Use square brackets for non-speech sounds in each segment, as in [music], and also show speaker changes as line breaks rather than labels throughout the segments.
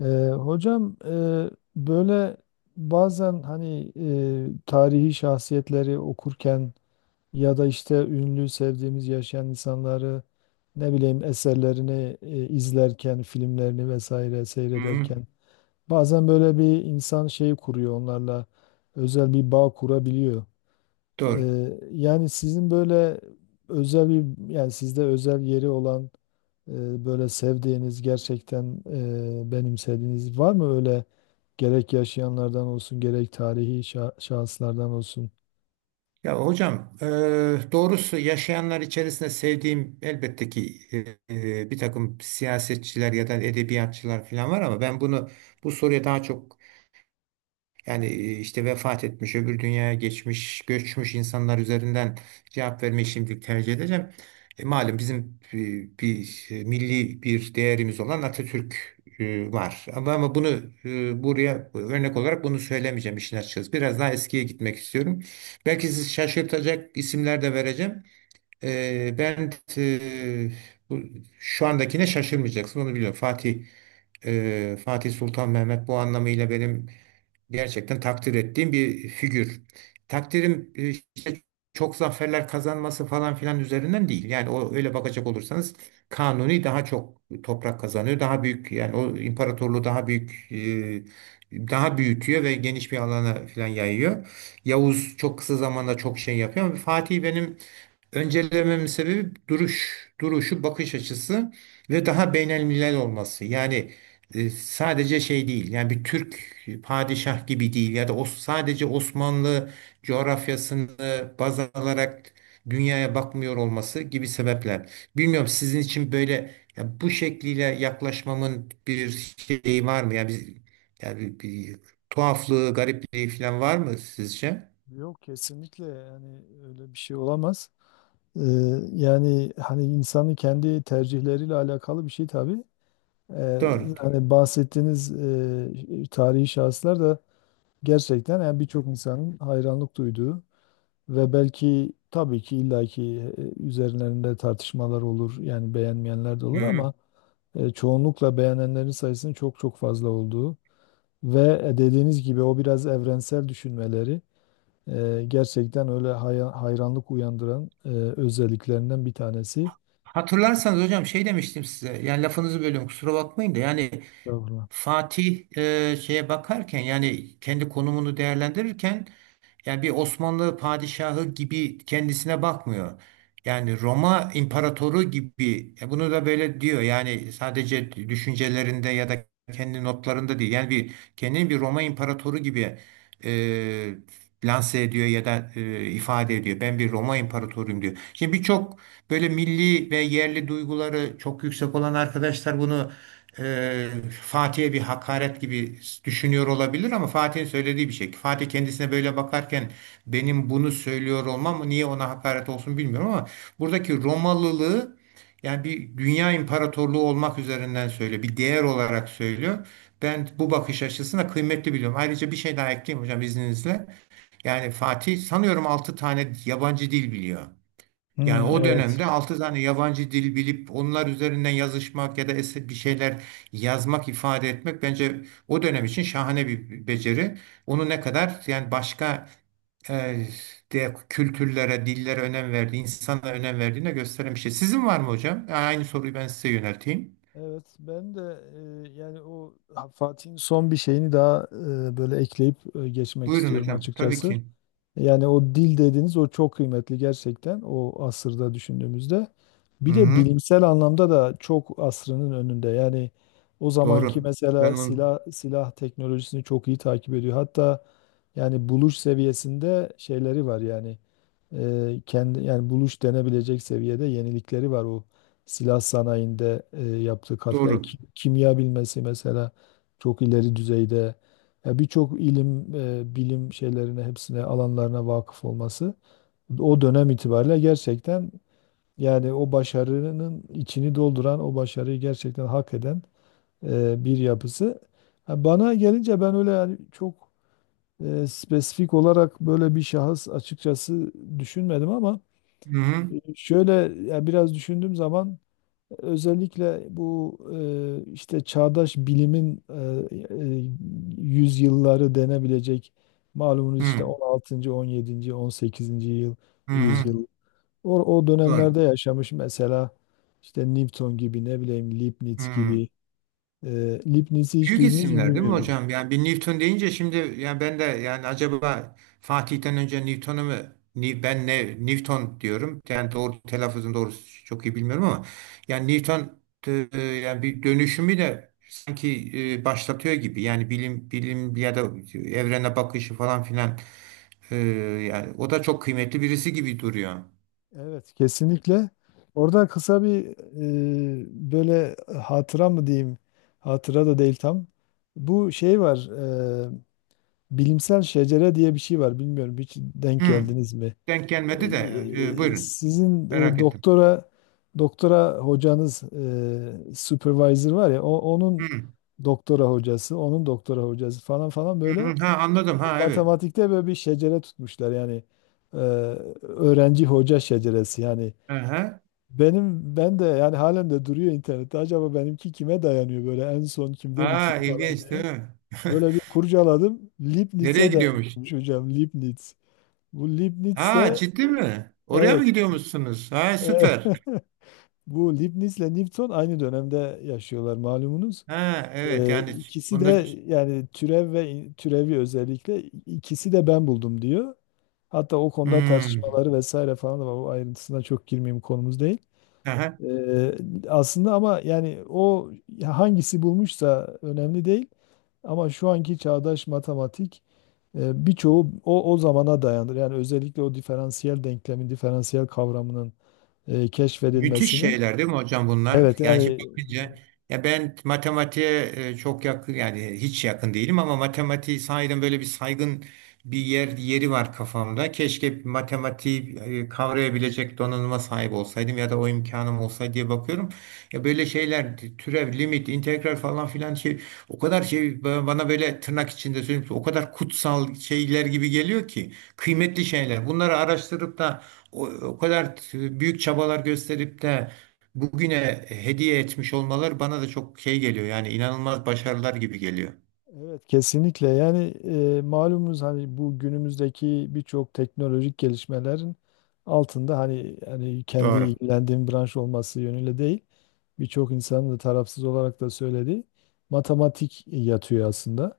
Ee, hocam, böyle bazen hani tarihi şahsiyetleri okurken ya da işte ünlü sevdiğimiz yaşayan insanları, ne bileyim, eserlerini izlerken, filmlerini vesaire
Hı,
seyrederken bazen böyle bir insan şeyi kuruyor onlarla, özel bir bağ kurabiliyor.
doğru.
Yani sizin böyle özel bir, yani sizde özel yeri olan, böyle sevdiğiniz, gerçekten benimsediğiniz var mı, öyle gerek yaşayanlardan olsun gerek tarihi şahıslardan olsun?
Ya hocam, doğrusu yaşayanlar içerisinde sevdiğim elbette ki bir takım siyasetçiler ya da edebiyatçılar falan var, ama ben bunu bu soruya daha çok, yani işte vefat etmiş, öbür dünyaya geçmiş, göçmüş insanlar üzerinden cevap vermeyi şimdilik tercih edeceğim. Malum bizim bir milli bir değerimiz olan Atatürk var. Ama bunu buraya örnek olarak bunu söylemeyeceğim işin açıkçası. Biraz daha eskiye gitmek istiyorum. Belki sizi şaşırtacak isimler de vereceğim. Ben, e, bu, şu andakine şaşırmayacaksın, onu biliyorum. Fatih, Fatih Sultan Mehmet bu anlamıyla benim gerçekten takdir ettiğim bir figür. Takdirim işte çok zaferler kazanması falan filan üzerinden değil. Yani o, öyle bakacak olursanız Kanuni daha çok toprak kazanıyor. Daha büyük, yani o imparatorluğu daha büyük, daha büyütüyor ve geniş bir alana filan yayıyor. Yavuz çok kısa zamanda çok şey yapıyor, ama Fatih benim öncelememin sebebi duruş, duruşu, bakış açısı ve daha beynelmilel olması. Yani sadece şey değil, yani bir Türk padişah gibi değil ya da o sadece Osmanlı coğrafyasını baz alarak dünyaya bakmıyor olması gibi sebepler. Bilmiyorum, sizin için böyle, ya bu şekliyle yaklaşmamın bir şeyi var mı? Yani bir tuhaflığı, garipliği falan var mı sizce?
Yok, kesinlikle yani öyle bir şey olamaz. Ee, yani hani insanın kendi tercihleriyle alakalı bir şey tabii. Ee,
Doğru.
hani bahsettiğiniz tarihi şahıslar da gerçekten, yani birçok insanın hayranlık duyduğu ve belki tabii ki illaki üzerlerinde tartışmalar olur. Yani beğenmeyenler de
Hı
olur,
hı.
ama çoğunlukla beğenenlerin sayısının çok çok fazla olduğu ve dediğiniz gibi o biraz evrensel düşünmeleri gerçekten öyle hayranlık uyandıran özelliklerinden bir tanesi.
Hatırlarsanız hocam şey demiştim size, yani lafınızı bölüyorum kusura bakmayın da, yani
Estağfurullah.
Fatih şeye bakarken, yani kendi konumunu değerlendirirken, yani bir Osmanlı padişahı gibi kendisine bakmıyor. Yani Roma imparatoru gibi. Bunu da böyle diyor. Yani sadece düşüncelerinde ya da kendi notlarında değil. Yani bir kendini bir Roma imparatoru gibi e, lanse ediyor ya da ifade ediyor. Ben bir Roma imparatoruyum diyor. Şimdi birçok böyle milli ve yerli duyguları çok yüksek olan arkadaşlar bunu e, Fatih'e bir hakaret gibi düşünüyor olabilir, ama Fatih'in söylediği bir şey. Fatih kendisine böyle bakarken, benim bunu söylüyor olmam niye ona hakaret olsun bilmiyorum, ama buradaki Romalılığı yani bir dünya imparatorluğu olmak üzerinden söylüyor. Bir değer olarak söylüyor. Ben bu bakış açısına kıymetli biliyorum. Ayrıca bir şey daha ekleyeyim hocam izninizle. Yani Fatih sanıyorum 6 tane yabancı dil biliyor. Yani
Hmm,
o
evet.
dönemde 6 tane yabancı dil bilip onlar üzerinden yazışmak ya da bir şeyler yazmak, ifade etmek bence o dönem için şahane bir beceri. Onu ne kadar yani başka e, de kültürlere, dillere önem verdiği, insana önem verdiğine gösteren bir şey. Sizin var mı hocam? Aynı soruyu ben size yönelteyim.
Evet, ben de yani o Fatih'in son bir şeyini daha böyle ekleyip geçmek
Buyurun
istiyorum
hocam. Tabii
açıkçası.
ki.
Yani o dil dediğiniz o çok kıymetli, gerçekten o asırda düşündüğümüzde. Bir de
Hı-hı.
bilimsel anlamda da çok asrının önünde. Yani o zamanki
Doğru. Ben
mesela
onu.
silah teknolojisini çok iyi takip ediyor. Hatta yani buluş seviyesinde şeyleri var, yani kendi yani buluş denebilecek seviyede yenilikleri var, o silah sanayinde yaptığı katkılar.
Doğru.
Kimya bilmesi mesela çok ileri düzeyde. Ya birçok ilim, bilim şeylerine, hepsine, alanlarına vakıf olması o dönem itibariyle gerçekten, yani o başarının içini dolduran, o başarıyı gerçekten hak eden bir yapısı. Ha, bana gelince ben öyle yani çok spesifik olarak böyle bir şahıs açıkçası düşünmedim, ama
Hı-hı.
şöyle, ya biraz düşündüğüm zaman özellikle bu işte çağdaş bilimin yüzyılları denebilecek, malumunuz işte on altıncı 17. 18. yıl
Hı-hı.
yüzyıl. O
Doğru.
dönemlerde yaşamış mesela işte Newton gibi, ne bileyim, Leibniz
Hmm.
gibi. Leibniz'i hiç
Büyük
duydunuz mu
isimler değil mi
bilmiyorum.
hocam? Yani bir Newton deyince şimdi, yani ben de, yani acaba Fatih'ten önce Newton'u mu... ben ne Newton diyorum. Yani doğru telaffuzun doğrusu çok iyi bilmiyorum, ama yani Newton yani bir dönüşümü de sanki başlatıyor gibi. Yani bilim ya da evrene bakışı falan filan. E, Yani o da çok kıymetli birisi gibi duruyor.
Evet, kesinlikle. Orada kısa bir böyle, hatıra mı diyeyim? Hatıra da değil tam. Bu şey var. e, Bilimsel şecere diye bir şey var. Bilmiyorum, hiç denk
Hmm.
geldiniz mi?
Denk gelmedi de
Ee,
buyurun.
Sizin
Merak ettim.
doktora hocanız, supervisor var ya, onun
Hmm.
doktora hocası, onun doktora hocası falan falan,
Hı
böyle
hı. Ha, anladım. Ha, evet.
matematikte böyle bir şecere tutmuşlar, yani e, öğrenci hoca şeceresi, yani
Aha.
benim, ben de yani halen de duruyor internette, acaba benimki kime dayanıyor, böyle en son kimde
Ha,
bitiyor falan
ilginç değil
diye.
mi? [laughs]
Böyle bir kurcaladım.
Nereye
Leibniz'e
gidiyormuş?
dayanıyormuş hocam. Leibniz. Bu Leibniz
Ha,
de,
ciddi mi? Oraya mı
evet.
gidiyormuşsunuz? Ha, süper.
[laughs] Bu Leibniz'le Newton aynı dönemde yaşıyorlar, malumunuz.
Ha, evet yani
İkisi
onda.
de yani türev ve türevi, özellikle ikisi de ben buldum diyor. Hatta o konuda
Hmm.
tartışmaları vesaire falan da var. O ayrıntısına çok girmeyeyim, konumuz değil.
Aha.
Ee, aslında ama yani o, hangisi bulmuşsa önemli değil. Ama şu anki çağdaş matematik, birçoğu o zamana dayanır. Yani özellikle o diferansiyel denklemin, diferansiyel kavramının
Müthiş
keşfedilmesinin.
şeyler değil mi hocam bunlar?
Evet
Yani şimdi
yani,
bakınca, ya ben matematiğe çok yakın, yani hiç yakın değilim, ama matematiği sahiden böyle bir saygın bir yeri var kafamda. Keşke matematiği kavrayabilecek donanıma sahip olsaydım ya da o imkanım olsaydı diye bakıyorum. Ya böyle şeyler türev, limit, integral falan filan şey o kadar şey bana böyle tırnak içinde söyleyeyim, o kadar kutsal şeyler gibi geliyor ki, kıymetli şeyler. Bunları araştırıp da o kadar büyük çabalar gösterip de bugüne hediye etmiş olmaları bana da çok şey geliyor. Yani inanılmaz başarılar gibi geliyor.
evet kesinlikle yani malumunuz hani bu günümüzdeki birçok teknolojik gelişmelerin altında, hani kendi
Doğru,
ilgilendiğim branş olması yönüyle değil, birçok insanın da tarafsız olarak da söylediği matematik yatıyor aslında.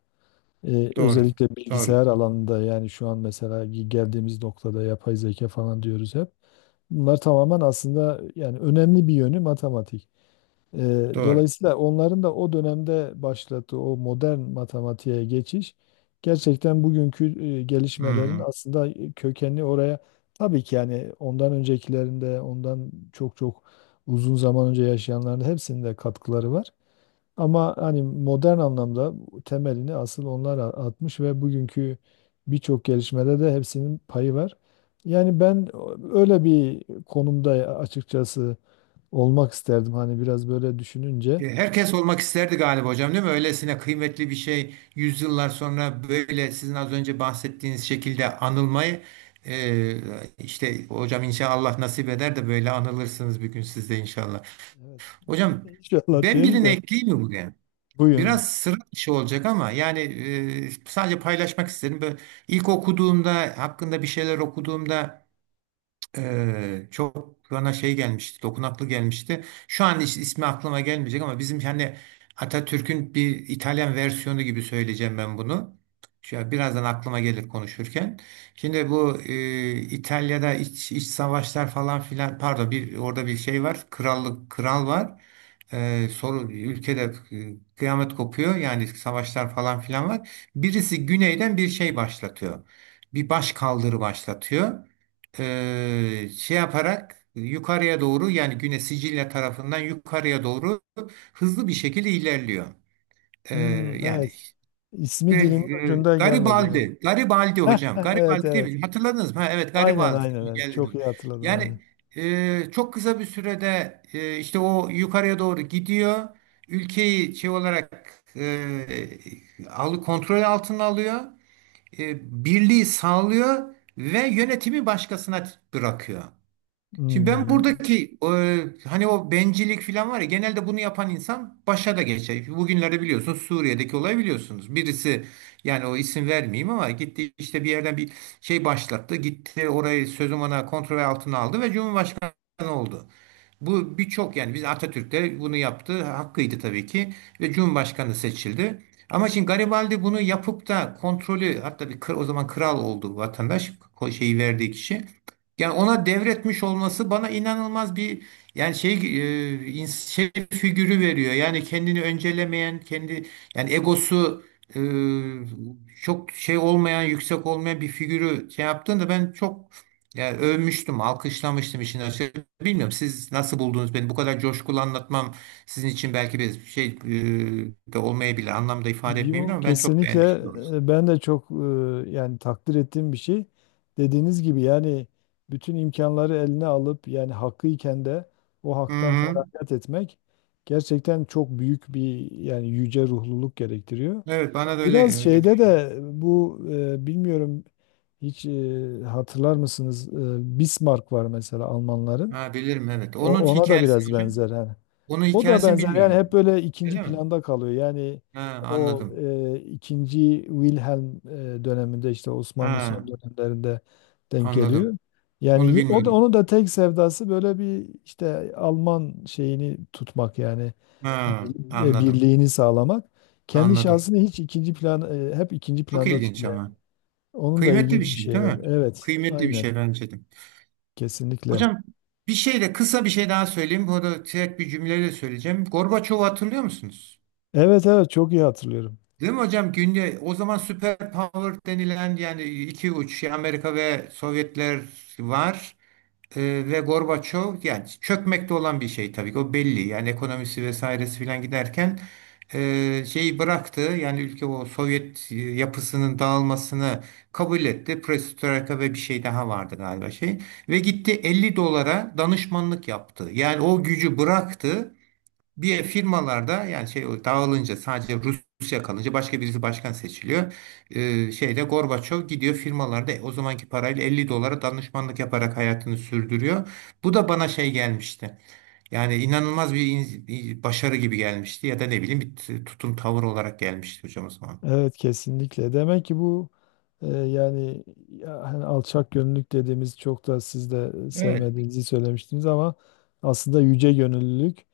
doğru,
Özellikle
doğru,
bilgisayar alanında, yani şu an mesela geldiğimiz noktada yapay zeka falan diyoruz hep. Bunlar tamamen aslında, yani önemli bir yönü matematik. Ee,
doğru.
dolayısıyla onların da o dönemde başlattığı o modern matematiğe geçiş, gerçekten bugünkü gelişmelerin
Hmm.
aslında kökenli oraya, tabii ki yani ondan öncekilerinde, ondan çok çok uzun zaman önce yaşayanların hepsinde katkıları var. Ama hani modern anlamda temelini asıl onlar atmış ve bugünkü birçok gelişmede de hepsinin payı var. Yani ben öyle bir konumda açıkçası olmak isterdim, hani biraz böyle düşününce.
Herkes olmak isterdi galiba hocam değil mi? Öylesine kıymetli bir şey, yüzyıllar sonra böyle sizin az önce bahsettiğiniz şekilde anılmayı, e, işte hocam inşallah nasip eder de böyle anılırsınız bir gün siz de inşallah.
Evet. [laughs]
Hocam,
İnşallah
ben
diyelim
birini
de,
ekleyeyim mi bugün?
buyurun.
Biraz sıra dışı olacak, ama yani sadece paylaşmak istedim. Böyle ilk okuduğumda, hakkında bir şeyler okuduğumda, çok bana şey gelmişti, dokunaklı gelmişti. Şu an ismi aklıma gelmeyecek, ama bizim hani Atatürk'ün bir İtalyan versiyonu gibi söyleyeceğim ben bunu. Şu birazdan aklıma gelir konuşurken. Şimdi bu İtalya'da iç savaşlar falan filan, pardon, bir orada bir şey var. Krallık, kral var. Soru ülkede kıyamet kopuyor. Yani savaşlar falan filan var. Birisi güneyden bir şey başlatıyor. Bir baş kaldırı başlatıyor, şey yaparak yukarıya doğru, yani Güney Sicilya tarafından yukarıya doğru hızlı bir şekilde ilerliyor. E,
Hmm,
yani
evet. İsmi dilimin
bir,
ucunda gelmedi, yani.
Garibaldi, Garibaldi
[laughs]
hocam,
Evet,
Garibaldi değil
evet.
mi? Hatırladınız mı? Ha, evet,
Aynen,
Garibaldi
aynen. Evet. Çok
geldi.
iyi hatırladım, aynen.
Yani çok kısa bir sürede işte o yukarıya doğru gidiyor. Ülkeyi şey olarak e, alı kontrol altına alıyor. Birliği sağlıyor ve yönetimi başkasına bırakıyor. Şimdi ben
Hmm.
buradaki hani o bencillik falan var ya, genelde bunu yapan insan başa da geçer. Bugünlerde biliyorsunuz Suriye'deki olayı biliyorsunuz. Birisi, yani o, isim vermeyeyim, ama gitti işte bir yerden bir şey başlattı. Gitti orayı sözüm ona kontrol altına aldı ve Cumhurbaşkanı oldu. Bu birçok, yani biz Atatürk'te bunu yaptı. Hakkıydı tabii ki ve Cumhurbaşkanı seçildi. Ama şimdi Garibaldi bunu yapıp da kontrolü, hatta bir o zaman kral oldu bu vatandaş, şeyi verdiği kişi. Yani ona devretmiş olması bana inanılmaz bir, yani şey şey figürü veriyor. Yani kendini öncelemeyen, kendi yani egosu e, çok şey olmayan, yüksek olmayan bir figürü şey yaptığında ben çok, yani övmüştüm, alkışlamıştım işin açığı. Bilmiyorum siz nasıl buldunuz beni? Bu kadar coşkulu anlatmam sizin için belki bir şey de olmayabilir, anlamda ifade etmeyebilir,
Yok,
ama ben çok beğenmiştim
kesinlikle,
doğrusu.
ben de çok yani takdir ettiğim bir şey. Dediğiniz gibi, yani bütün imkanları eline alıp yani hakkıyken de o
Hı
haktan
hı.
feragat etmek gerçekten çok büyük bir, yani yüce ruhluluk gerektiriyor.
Evet, bana da
Biraz
öyle öyle
şeyde
düşün.
de bu, bilmiyorum, hiç hatırlar mısınız? Bismarck var mesela, Almanların.
Ha, bilirim evet.
O,
Onun
ona da
hikayesini
biraz
hocam.
benzer, hani.
Onun
O da
hikayesini
benzer,
bilmiyorum
yani
ama.
hep böyle ikinci
Öyle mi?
planda kalıyor. Yani
Ha,
o
anladım.
ikinci Wilhelm döneminde işte Osmanlı
Ha,
son dönemlerinde denk
anladım.
geliyor. Yani
Onu
o da,
bilmiyordum.
onun da tek sevdası böyle bir, işte Alman şeyini tutmak, yani
Ha, anladım.
birliğini sağlamak. Kendi
Anladım.
şahsını hiç ikinci plan, hep ikinci
Çok
planda
ilginç
tutuyor yani.
ama.
Onun da
Kıymetli bir
ilginç bir
şey
şey
değil
var.
mi?
Evet,
Kıymetli bir
aynen,
şey bence de.
kesinlikle.
Hocam, bir şey de, kısa bir şey daha söyleyeyim. Bu da tek bir cümleyle söyleyeceğim. Gorbaçov'u hatırlıyor musunuz?
Evet, evet, çok iyi hatırlıyorum.
Değil mi hocam? Günde o zaman süper power denilen yani iki uç şey, Amerika ve Sovyetler var. Ve Gorbaçov, yani çökmekte olan bir şey tabii ki, o belli, yani ekonomisi vesairesi filan giderken şeyi bıraktı, yani ülke o Sovyet yapısının dağılmasını kabul etti. Perestroika ve bir şey daha vardı galiba şey, ve gitti 50 dolara danışmanlık yaptı, yani o gücü bıraktı, bir firmalarda, yani şey dağılınca sadece Rusya kalınca başka birisi başkan seçiliyor. Şeyde Gorbaçov gidiyor firmalarda, o zamanki parayla 50 dolara danışmanlık yaparak hayatını sürdürüyor. Bu da bana şey gelmişti. Yani inanılmaz bir bir başarı gibi gelmişti ya da ne bileyim bir tutum tavır olarak gelmişti hocam o zaman.
Evet, kesinlikle. Demek ki bu yani ya, hani alçak gönüllülük dediğimiz, çok da siz de
Evet.
sevmediğinizi söylemiştiniz ama aslında yüce gönüllülük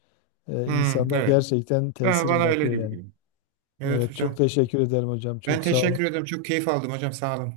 Hmm,
insanda
evet.
gerçekten
Ben,
tesir
bana öyle
bırakıyor
gibi
yani.
geliyor. Evet
Evet, çok
hocam.
teşekkür ederim hocam.
Ben
Çok sağ
teşekkür
olun.
ederim. Çok keyif aldım hocam. Sağ olun.